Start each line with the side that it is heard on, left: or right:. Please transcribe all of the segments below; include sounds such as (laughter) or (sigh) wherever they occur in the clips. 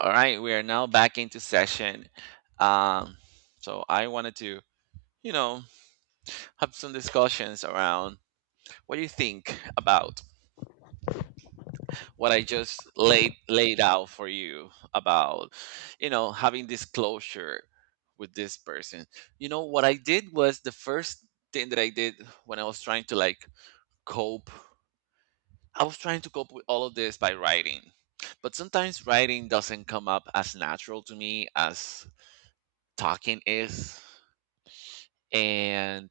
right: All right, we are now back into session. Um, so I wanted to, you know, have some discussions around what do you think about what I just laid out for you about, you know, having disclosure with this person. You know, what I did was the first thing that I did when I was trying to like cope. I was trying to cope with all of this by writing. But sometimes writing doesn't come up as natural to me as talking is and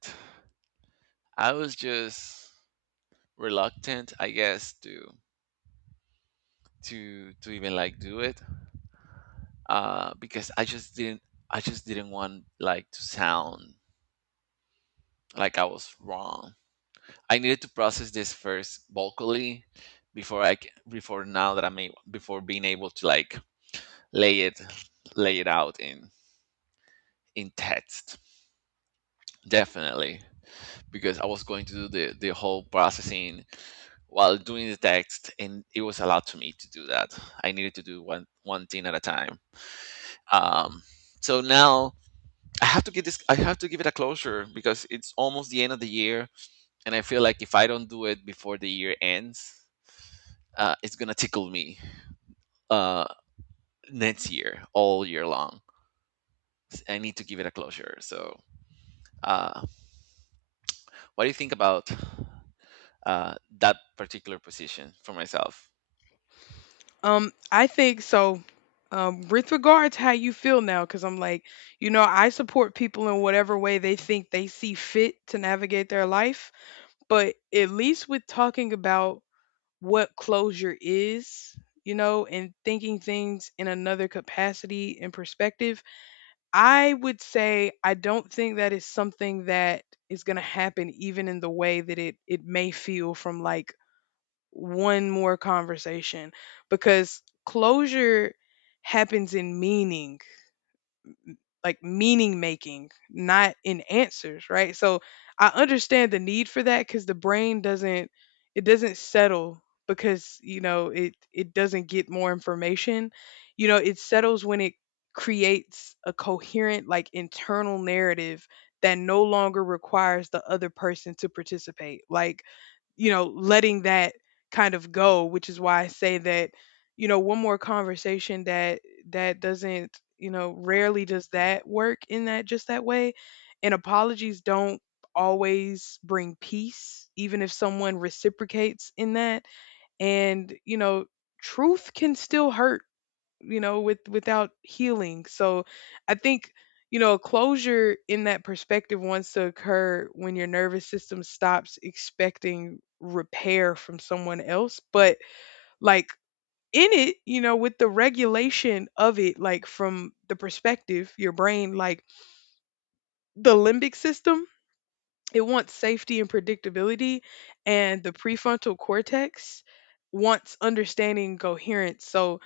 right: I was just reluctant, I guess, to even like do it because I just didn't. I just didn't want like to sound like I was wrong. I needed to process this first vocally before before now that I'm able, before being able to like lay it lay it out in text definitely because I was going to do the whole processing while doing the text and it was allowed to me to do that. I needed to do one thing at a time. Um, so now I have to get this. I have to give it a closure because it's almost the end of the year and I feel like if I don't do it before the year ends, it's gonna tickle me uh, next year all year long. I need to give it a closure, so uh, what do you think about that particular position for myself?
left: I think so. With regards how you feel now, because I'm like, I support people in whatever way they think they see fit to navigate their life. But at least with talking about what closure is, and thinking things in another capacity and perspective, I would say I don't think that is something that is going to happen even in the way that it may feel from like one more conversation, because closure happens in meaning, like meaning making, not in answers, right? So I understand the need for that, cuz the brain doesn't, it doesn't settle because, it doesn't get more information. It settles when it creates a coherent like internal narrative that no longer requires the other person to participate. Like letting that kind of go, which is why I say that, one more conversation that doesn't, rarely does that work in that just that way. And apologies don't always bring peace, even if someone reciprocates in that. And, truth can still hurt without healing. So I think closure in that perspective wants to occur when your nervous system stops expecting repair from someone else. But like in it, with the regulation of it, like from the perspective your brain, like the limbic system, it wants safety and predictability, and the prefrontal cortex wants understanding and coherence. So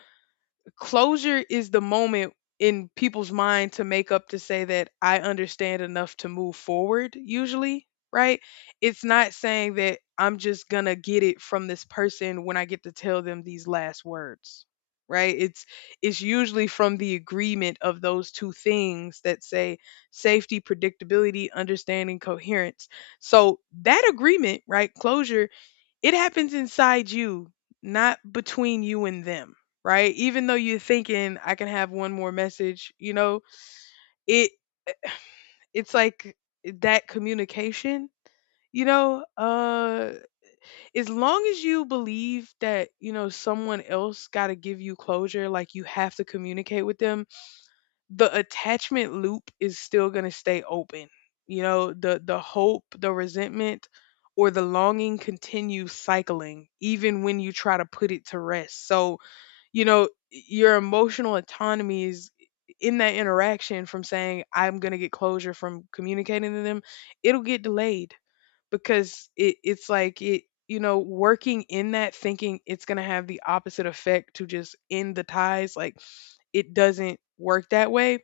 left: closure is the moment in people's mind to make up, to say that I understand enough to move forward, usually, right? It's not saying that I'm just gonna get it from this person when I get to tell them these last words. Right? It's usually from the agreement of those two things that say safety, predictability, understanding, coherence. So that agreement, right? Closure, it happens inside you, not between you and them, right? Even though you're thinking I can have one more message, it it's like that communication, you know, uh as long as you believe that, someone else got to give you closure, like you have to communicate with them, the attachment loop is still going to stay open. The hope, the resentment, or the longing continues cycling even when you try to put it to rest. So, your emotional autonomy is in that interaction. From saying I'm going to get closure from communicating to them, it'll get delayed because it's like it, working in that, thinking it's going to have the opposite effect to just end the ties, like it doesn't work that way.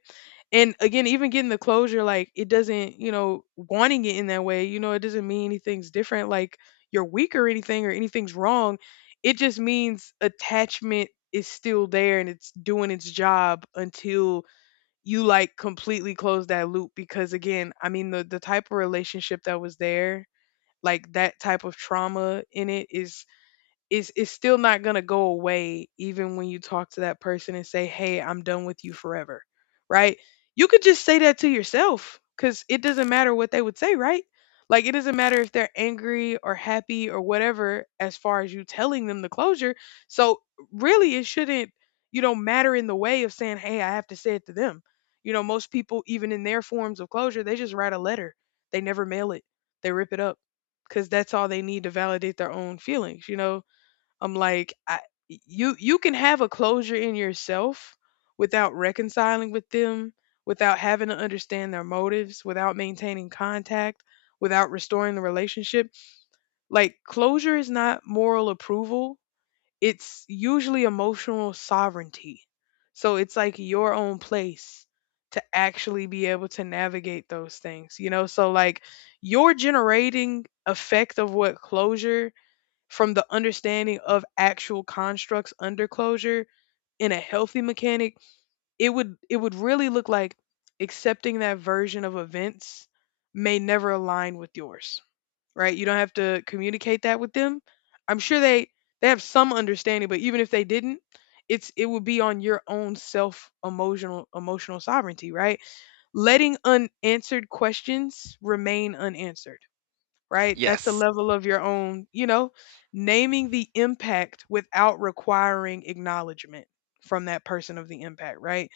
left: And again, even getting the closure, like it doesn't, wanting it in that way, it doesn't mean anything's different, like you're weak or anything, or anything's wrong. It just means attachment is still there and it's doing its job until you like completely close that loop. Because again, I mean the type of relationship that was there, like that type of trauma in it, is it's still not going to go away even when you talk to that person and say, "Hey, I'm done with you forever." Right? You could just say that to yourself, cuz it doesn't matter what they would say, right? Like it doesn't matter if they're angry or happy or whatever as far as you telling them the closure. So really it shouldn't, matter in the way of saying, "Hey, I have to say it to them." Most people, even in their forms of closure, they just write a letter. They never mail it. They rip it up because that's all they need to validate their own feelings, you know? I'm like, I, you can have a closure in yourself without reconciling with them, without having to understand their motives, without maintaining contact, without restoring the relationship. Like closure is not moral approval. It's usually emotional sovereignty. So it's like your own place to actually be able to navigate those things, you know? So like your generating effect of what closure from the understanding of actual constructs under closure in a healthy mechanic, it would really look like accepting that version of events may never align with yours. Right? You don't have to communicate that with them. I'm sure they have some understanding, but even if they didn't, it would be on your own self emotional sovereignty, right? Letting unanswered questions remain unanswered, right? That's a
right: Yes.
left: level of your own, naming the impact without requiring acknowledgement from that person of the impact, right?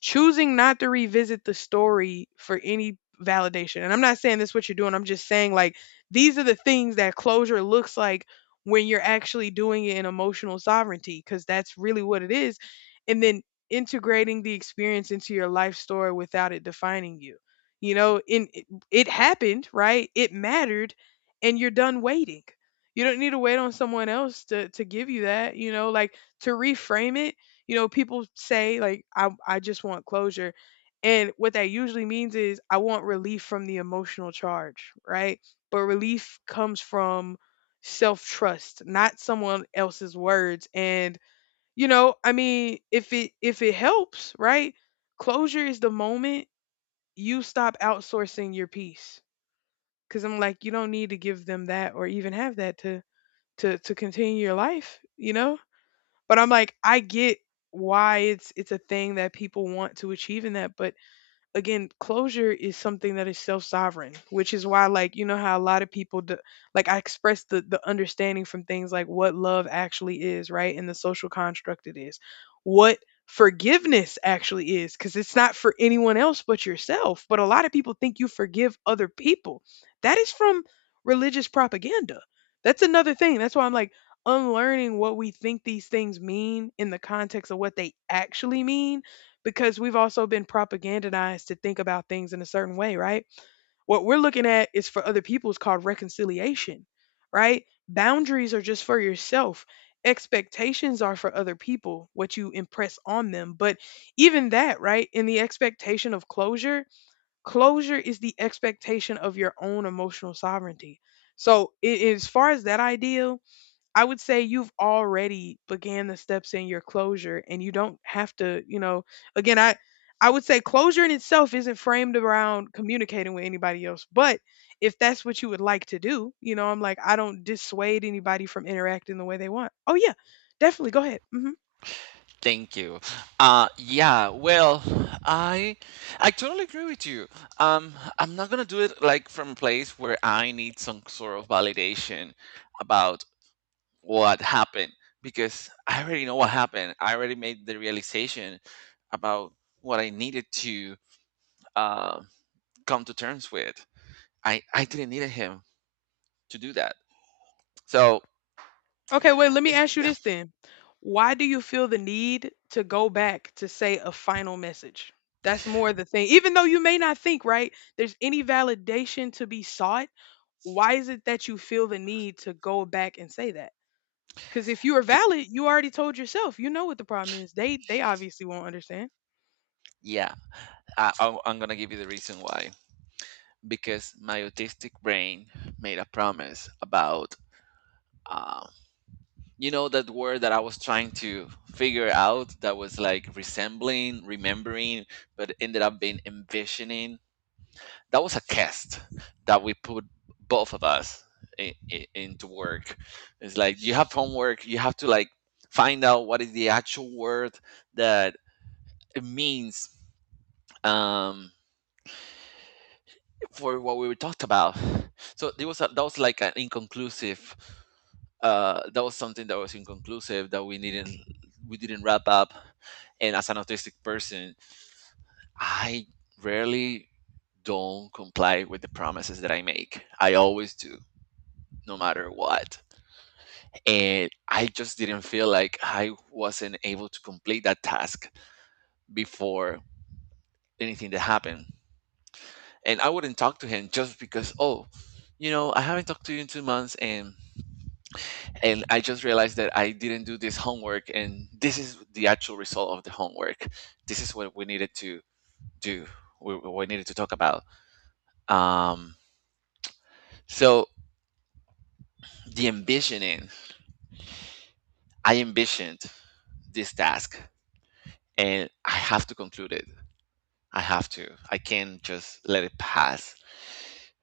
left: Choosing not to revisit the story for any validation. And I'm not saying that's what you're doing. I'm just saying like these are the things that closure looks like when you're actually doing it in emotional sovereignty, because that's really what it is. And then integrating the experience into your life story without it defining you. In it, it happened, right? It mattered, and you're done waiting. You don't need to wait on someone else to give you that, like, to reframe it. People say like I just want closure. And what that usually means is I want relief from the emotional charge, right? But relief comes from self-trust, not someone else's words. And I mean, if it helps, right? Closure is the moment you stop outsourcing your peace. Cause I'm like, you don't need to give them that or even have that to continue your life, you know? But I'm like, I get why it's a thing that people want to achieve in that. But again, closure is something that is self-sovereign, which is why, like, you know how a lot of people d like I express the understanding from things like what love actually is, right, and the social construct it is. What forgiveness actually is, because it's not for anyone else but yourself. But a lot of people think you forgive other people. That is from religious propaganda. That's another thing. That's why I'm like, unlearning what we think these things mean in the context of what they actually mean, because we've also been propagandized to think about things in a certain way, right? What we're looking at is, for other people, is called reconciliation, right? Boundaries are just for yourself. Expectations are for other people, what you impress on them. But even that, right? In the expectation of closure, closure is the expectation of your own emotional sovereignty. So, as far as that ideal, I would say you've already began the steps in your closure, and you don't have to, again, I would say closure in itself isn't framed around communicating with anybody else, but if that's what you would like to do, I'm like, I don't dissuade anybody from interacting the way they want. Oh yeah, definitely go ahead.
right: Thank you. Yeah, well, I I totally agree with you. Um, I'm not gonna do it like from a place where I need some sort of validation about what happened because I already know what happened. I already made the realization about what I needed to uh, come to terms with. I didn't need him to do that. So
left: Okay, wait, let me
right: it's
left: ask you this then. Why do you feel the need to go back to say a final message? That's more the thing. Even though you may not think, right, there's any validation to be sought, why is it that you feel the need to go back and say that? Because if you are
right: be-
left: valid, you already told yourself. You know what the problem is. They obviously won't understand.
right: yeah, I'm gonna give you the reason why. Because my autistic brain made a promise about, um, you know, that word that I was trying to figure out that was like resembling remembering but ended up being envisioning. That was a test that we put both of us into work. It's like you have homework, you have to like find out what is the actual word that it means, um, for what we talked about. So there was that was like an inconclusive, that was something that was inconclusive that we didn't wrap up. And as an autistic person, I rarely don't comply with the promises that I make. I always do, no matter what. And I just didn't feel like I wasn't able to complete that task before anything that happened. And I wouldn't talk to him just because, oh, you know, I haven't talked to you in 2 months. And I just realized that I didn't do this homework, and this is the actual result of the homework. This is what we needed to do. We needed to talk about. Um, so the ambitioning, I envisioned this task, and I have to conclude it. I have to. I can't just let it pass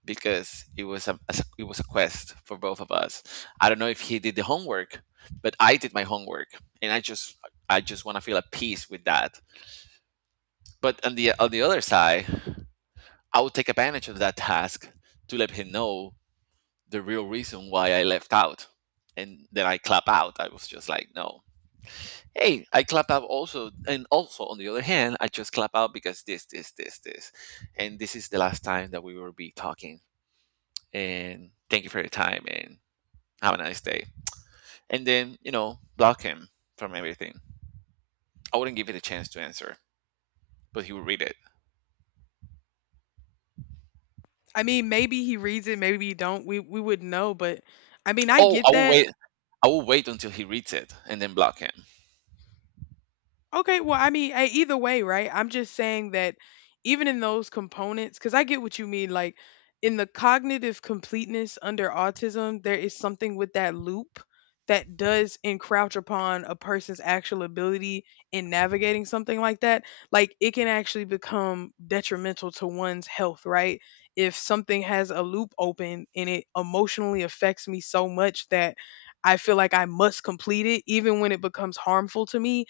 right: because it was a, it was a quest for both of us. I don't know if he did the homework, but I did my homework, and I just want to feel at peace with that. But on the other side, I would take advantage of that task to let him know the real reason why I left out. And then I clap out. I was just like, no. Hey, I clap out also and also on the other hand, I just clap out because this. And this is the last time that we will be talking. And thank you for your time and have a nice day. And then, you know, block him from everything. I wouldn't give it a chance to answer, but he would read it.
left: I mean, maybe he reads it, maybe he don't. We wouldn't know, but I mean, I
right: Oh,
left: get
right: I will
left: that.
right: wait I will wait until he reads it and then block him.
left: Okay, well, I mean, eh, either way, right? I'm just saying that even in those components, because I get what you mean, like in the cognitive completeness under autism, there is something with that loop that does encroach upon a person's actual ability in navigating something like that. Like it can actually become detrimental to one's health, right? If something has a loop open and it emotionally affects me so much that I feel like I must complete it, even when it becomes harmful to me,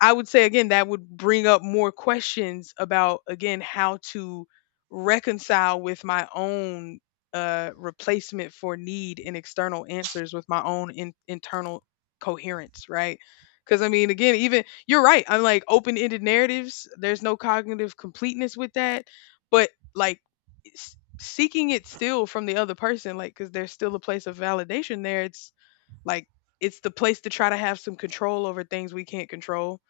left: I would say again that would bring up more questions about, again, how to reconcile with my own replacement for need and external answers with my own internal coherence, right? Because I mean, again, even you're right. I'm like, open ended narratives, there's no cognitive completeness with that, but like seeking it still from the other person, like, because there's still a place of validation there. It's like it's the place to try to have some control over things we can't control.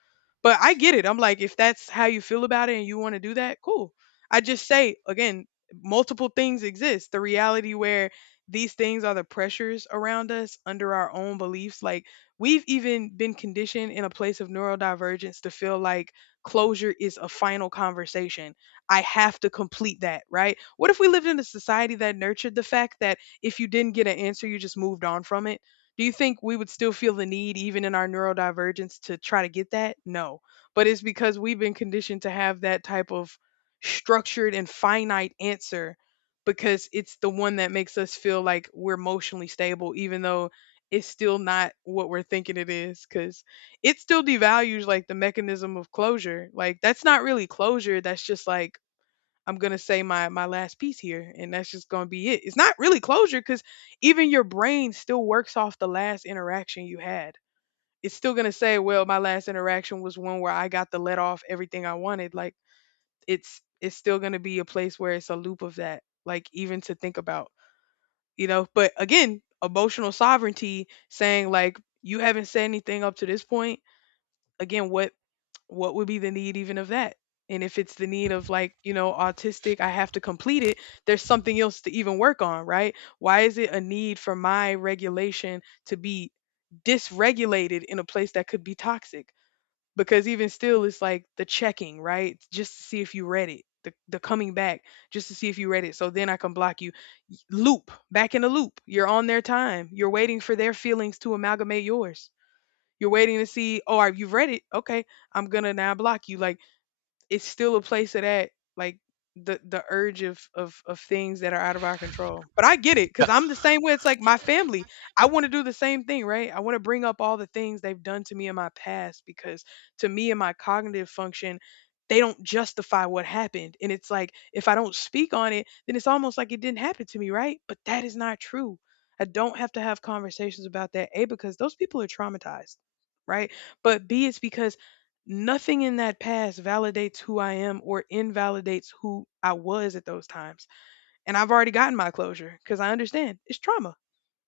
left: But I get it. I'm like, if that's how you feel about it and you want to do that, cool. I just say again, multiple things exist. The reality where these things are the pressures around us under our own beliefs. Like we've even been conditioned in a place of neurodivergence to feel like closure is a final conversation. I have to complete that, right? What if we lived in a society that nurtured the fact that if you didn't get an answer, you just moved on from it? Do you think we would still feel the need, even in our neurodivergence, to try to get that? No. But it's because we've been conditioned to have that type of structured and finite answer because it's the one that makes us feel like we're emotionally stable, even though it's still not what we're thinking it is. Because it still devalues like the mechanism of closure. Like, that's not really closure. That's just like, I'm gonna say my last piece here, and that's just gonna be it. It's not really closure because even your brain still works off the last interaction you had. It's still gonna say, well, my last interaction was one where I got to let off everything I wanted. Like it's still gonna be a place where it's a loop of that. Like even to think about. But again, emotional sovereignty saying like you haven't said anything up to this point. Again, what would be the need even of that? And if it's the need of like, you know, autistic, I have to complete it, there's something else to even work on, right? Why is it a need for my regulation to be dysregulated in a place that could be toxic? Because even still, it's like the checking, right? Just to see if you read it, the coming back, just to see if you read it. So then I can block you. Loop, back in the loop. You're on their time. You're waiting for their feelings to amalgamate yours. You're waiting to see, oh, are you've read it? Okay, I'm gonna now block you. Like it's still a place of that like the urge of of things that are out of our control. But I get it because I'm the same way. It's like my family. I want to do the same thing, right? I want to bring up all the things they've done to me in my past because to me and my cognitive function, they don't justify what happened. And it's like if I don't speak on it, then it's almost like it didn't happen to me, right? But that is not true. I don't have to have conversations about that. A, because those people are traumatized, right? But B, it's because nothing in that past validates who I am or invalidates who I was at those times. And I've already gotten my closure because I understand it's trauma.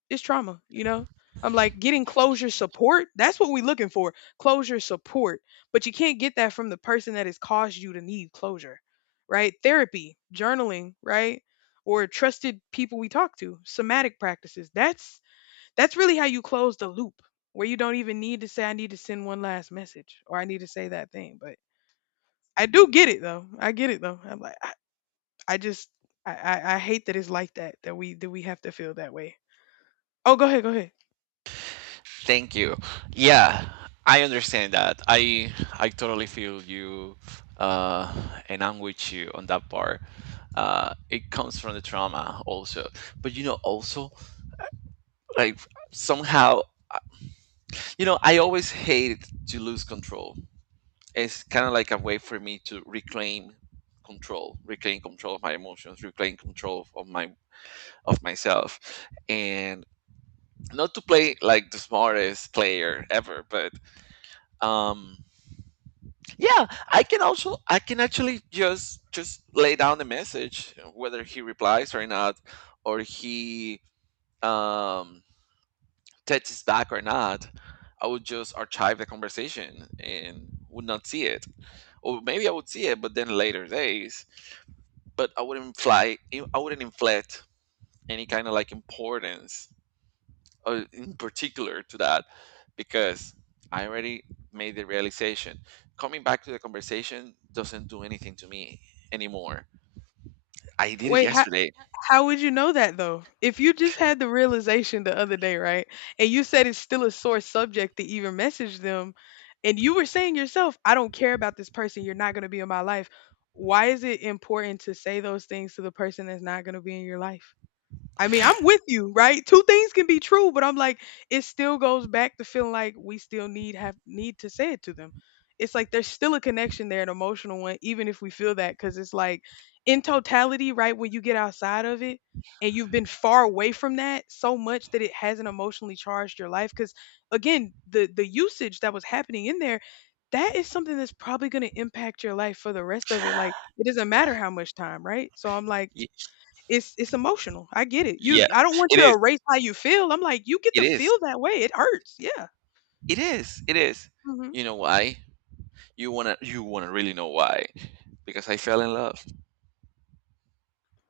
left: It's trauma, you know? I'm like getting closure support. That's what we're looking for, closure support. But you can't get that from the person that has caused you to need closure, right? Therapy, journaling, right? Or trusted people we talk to, somatic practices. That's really how you close the loop where you don't even need to say I need to send one last message or I need to say that thing. But I do get it though. I get it though. I'm like, I just, I hate that it's like that. That we have to feel that way. Oh, go ahead.
right: Thank you. Yeah, I understand that. I totally feel you, uh, and I'm with you on that part. It comes from the trauma also, but you know, also, like, somehow, you know, I always hated to lose control. It's kind of like a way for me to reclaim control of my emotions, reclaim control of my of myself, and not to play like the smartest player ever, but um yeah, I can also I can actually just lay down the message whether he replies or not, or he um texts back or not. I would just archive the conversation and would not see it, or maybe I would see it, but then later days. But I wouldn't fly. I wouldn't inflate any kind of like importance, in particular to that, because I already made the realization. Coming back to the conversation doesn't do anything to me anymore. I did it
left: Wait, how,
right: yesterday.
left: how would you know that though? If you just had the realization the other day, right? And you said it's still a sore subject to even message them, and you were saying yourself, I don't care about this person. You're not going to be in my life. Why is it important to say those things to the person that's not going to be in your life? I mean, I'm with you, right? Two things can be true, but I'm like, it still goes back to feeling like we still need have need to say it to them. It's like there's still a connection there, an emotional one, even if we feel that, because it's like in totality, right? When you get outside of it and you've been far away from that so much that it hasn't emotionally charged your life, because again, the usage that was happening in there, that is something that's probably going to impact your life for the rest of it. Like it doesn't matter how much time, right? So I'm like
right: Y-
left: it's emotional. I get it. You,
right: yeah,
left: I don't want
right: it
left: you to
right: is.
left: erase how you feel. I'm like, you get
right: It
left: to
right: is.
left: feel that way. It hurts. Yeah.
right: It is. It is.
left: Mhm.
right: You know why? You wanna. You wanna really know why? Because I fell in love.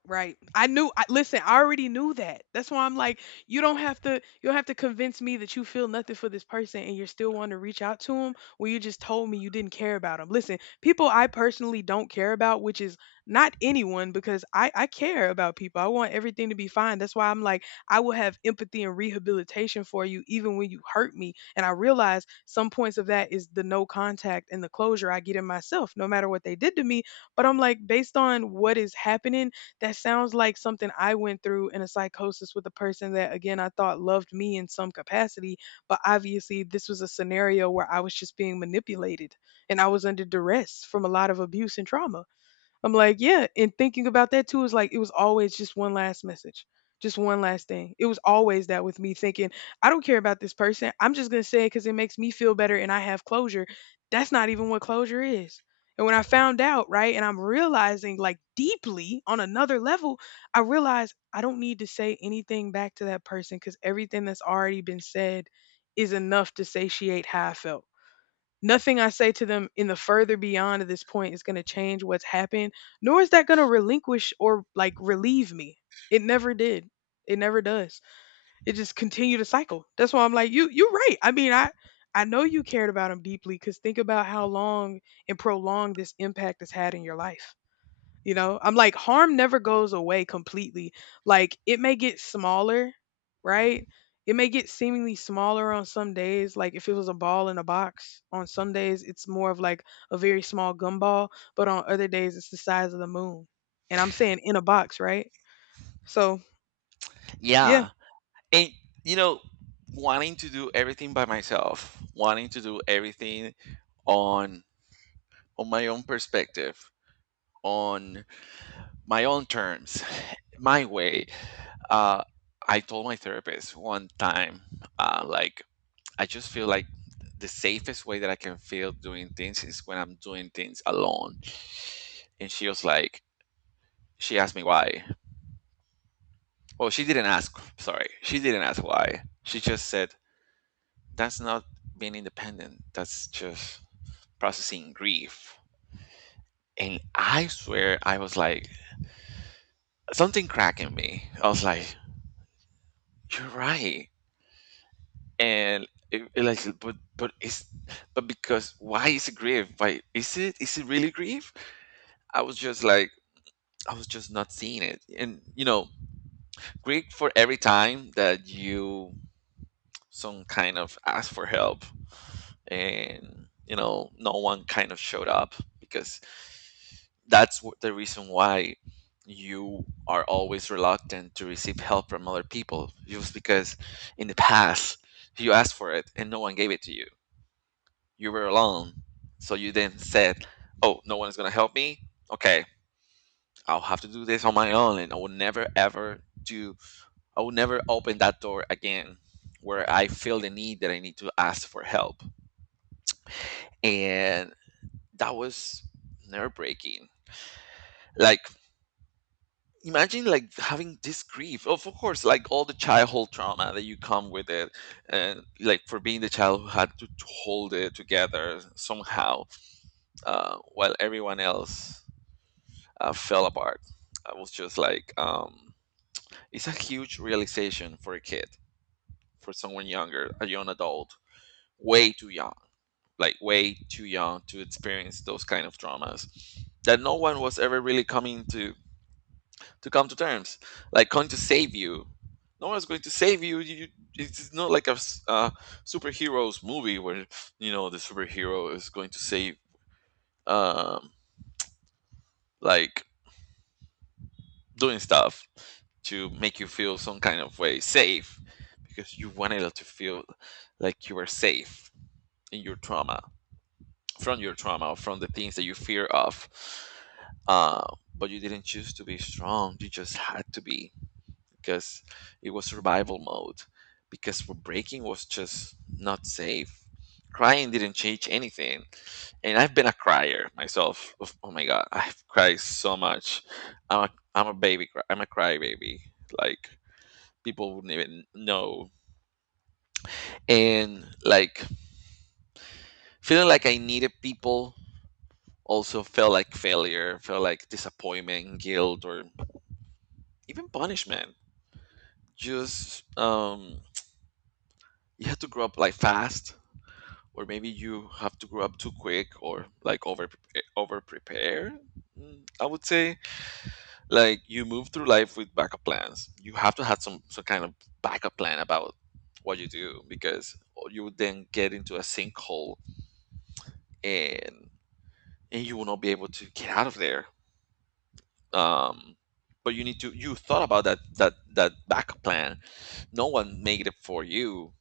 left: Right. I knew, I listen, I already knew that. That's why I'm like, you don't have to convince me that you feel nothing for this person and you're still wanting to reach out to him when you just told me you didn't care about him. Listen, people I personally don't care about, which is not anyone because I care about people. I want everything to be fine. That's why I'm like, I will have empathy and rehabilitation for you even when you hurt me. And I realize some points of that is the no contact and the closure I get in myself no matter what they did to me, but I'm like based on what is happening that sounds like something I went through in a psychosis with a person that, again, I thought loved me in some capacity. But obviously, this was a scenario where I was just being manipulated and I was under duress from a lot of abuse and trauma. I'm like, yeah. And thinking about that too is like, it was always just one last message, just one last thing. It was always that with me thinking, I don't care about this person. I'm just going to say it because it makes me feel better and I have closure. That's not even what closure is. And when I found out, right, and I'm realizing like deeply on another level, I realized I don't need to say anything back to that person because everything that's already been said is enough to satiate how I felt. Nothing I say to them in the further beyond of this point is going to change what's happened, nor is that going to relinquish or like relieve me. It never did. It never does. It just continued to cycle. That's why I'm like, you're right. I mean, I know you cared about him deeply because think about how long and prolonged this impact has had in your life. You know, I'm like, harm never goes away completely. Like, it may get smaller, right? It may get seemingly smaller on some days. Like, if it was a ball in a box, on some days it's more of like a very small gumball, but on other days it's the size of the moon. And I'm saying in a box, right? So, yeah.
right: Yeah, and you know, wanting to do everything by myself, wanting to do everything on on my own perspective, on my own terms, (laughs) my way. Uh, I told my therapist one time, like, I just feel like the safest way that I can feel doing things is when I'm doing things alone. And she was like, she asked me why. Well, she didn't ask, sorry. She didn't ask why. She just said, that's not being independent. That's just processing grief. And I swear, I was like, something cracked in me. I was like, you're right. And it like, but it's but because why is it grief? Why is it, is it really grief? I was just like, I was just not seeing it. And you know, grief for every time that you some kind of ask for help and you know no one kind of showed up. Because that's what the reason why you are always reluctant to receive help from other people just because in the past you asked for it and no one gave it to you. You were alone. So you then said, "Oh, no one is gonna help me. Okay, I'll have to do this on my own, and I will never ever do. I will never open that door again, where I feel the need that I need to ask for help." And that was nerve breaking. Like, imagine like having this grief of course like all the childhood trauma that you come with it, and like for being the child who had to hold it together somehow, while everyone else fell apart. I was just like, it's a huge realization for a kid, for someone younger, a young adult, way too young, like way too young to experience those kind of traumas that no one was ever really coming to come to terms, like going to save you. No one's going to save you. You, it's not like a superheroes movie where you know the superhero is going to save, um, like, doing stuff to make you feel some kind of way safe because you wanted to feel like you were safe in your trauma, from your trauma, from the things that you fear of, uh, but you didn't choose to be strong, you just had to be, because it was survival mode. Because for braking was just not safe. Crying didn't change anything. And I've been a crier myself. Oh my god, I've cried so much. I'm a baby cry, I'm a crybaby. Like, people wouldn't even know. And like feeling like I needed people also felt like failure, felt like disappointment, guilt, or even punishment. Just you had to grow up like fast, or maybe you have to grow up too quick, or like over prepare. I would say, like, you move through life with backup plans. You have to have some kind of backup plan about what you do, because you would then get into a sinkhole, and and you will not be able to get out of there. um but you need to, you thought about that that backup plan. No one made it for you.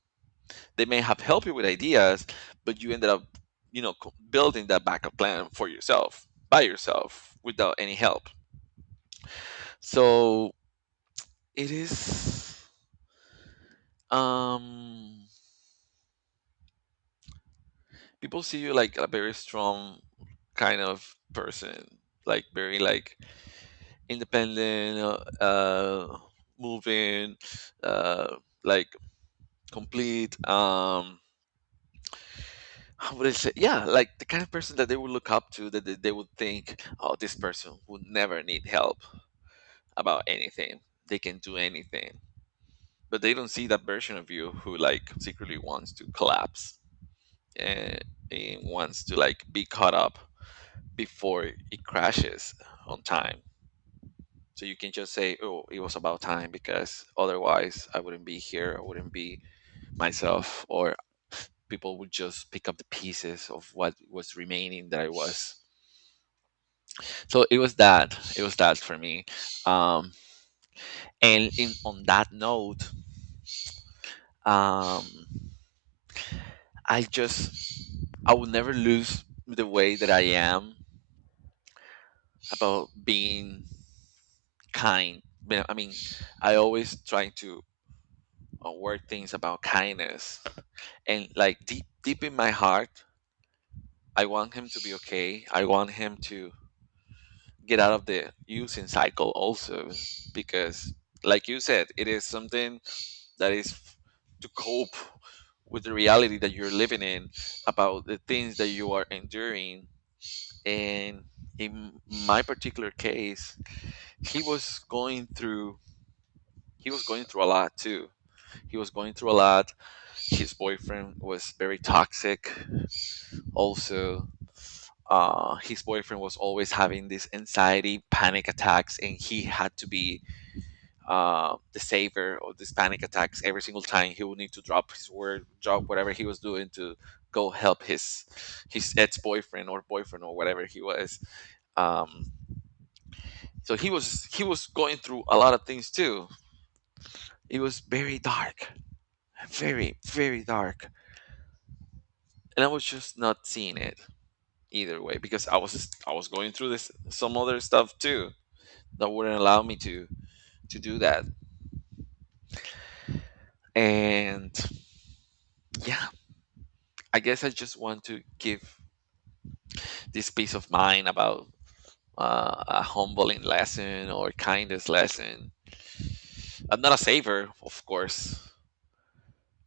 right: They may have helped you with ideas, but you ended up, you know, building that backup plan for yourself by yourself without any help. So it is, um people see you like a very strong kind of person, like very like independent, moving, uh like complete. How would I say? Yeah, like the kind of person that they would look up to, that they would think, oh, this person would never need help about anything. They can do anything, but they don't see that version of you who, like, secretly wants to collapse and, and wants to, like, be caught up before it crashes on time. So you can just say, "Oh, it was about time," because otherwise I wouldn't be here. I wouldn't be myself, or people would just pick up the pieces of what was remaining that I was. So it was that. It was that for me. Um, and on that note, um, I just I will never lose the way that I am about being kind. But, I mean, I always try to work things about kindness, and like deep in my heart, I want him to be okay. I want him to get out of the using cycle also, because like you said, it is something that is to cope with the reality that you're living in, about the things that you are enduring and in my particular case. he was going through he was going through a lot too. He was going through a lot his boyfriend was very toxic also. His boyfriend was always having this anxiety panic attacks and he had to be the savior of these panic attacks. Every single time he would need to drop his work, drop whatever he was doing to go help his ex-boyfriend or boyfriend or whatever he was. um, so he was going through a lot of things too. It was very dark, very dark, and I was just not seeing it either way, because I was going through this some other stuff too that wouldn't allow me to do that. And yeah, I guess I just want to give this peace of mind about a humbling lesson or kindness lesson. I'm not a saver, of course,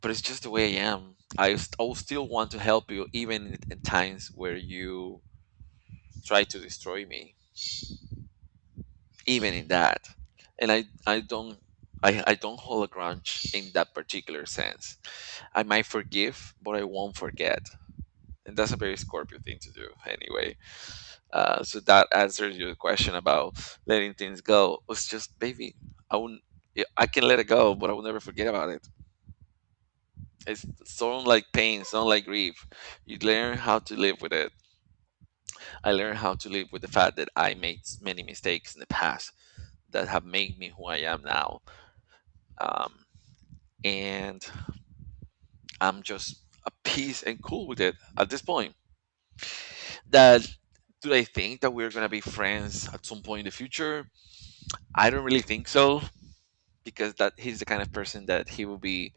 right: but it's just the way I am. I will still want to help you even in times where you try to destroy me, even in that. And I don't hold a grudge in that particular sense. I might forgive, but I won't forget. And that's a very Scorpio thing to do, anyway. So that answers your question about letting things go. It's just, baby, I won't, yeah, I can let it go, but I will never forget about it. It's so like pain, so like grief. You learn how to live with it. I learned how to live with the fact that I made many mistakes in the past that have made me who I am now. Um, and I'm just at peace and cool with it at this point. That do I think that we're gonna be friends at some point in the future? I don't really think so, because that he's the kind of person that he will be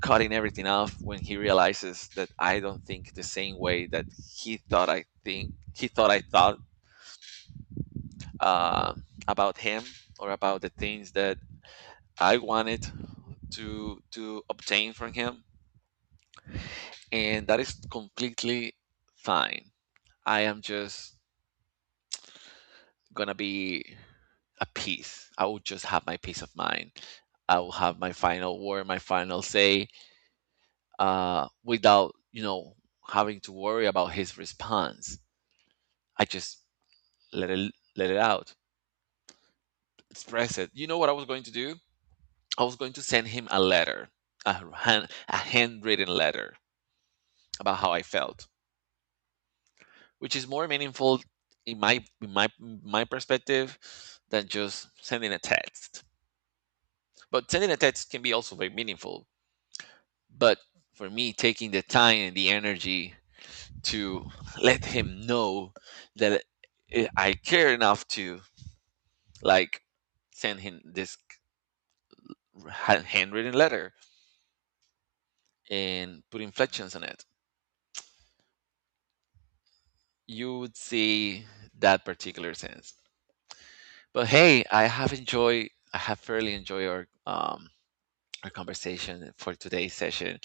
right: cutting everything off when he realizes that I don't think the same way that he thought I thought, uh, about him, or about the things that I wanted to obtain from him. And that is completely fine. I am just gonna be a peace. I will just have my peace of mind. I will have my final word, my final say, without having to worry about his response. I just let it out, express it. You know what I was going to do? I was going to send him a letter, a handwritten letter about how I felt, which is more meaningful in my my perspective than just sending a text. But sending a text can be also very meaningful. But for me, taking the time and the energy to let him know that I care enough to like send him this handwritten letter and put inflections on it, you would see that particular sense. But hey, I have enjoyed, I have fairly enjoyed our conversation for today's session,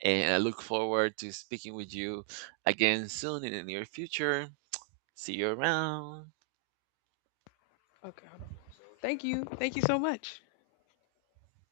right: and I look forward to speaking with you again soon in the near future. See you around.
left: Okay, hold on. Thank you. Thank you so much.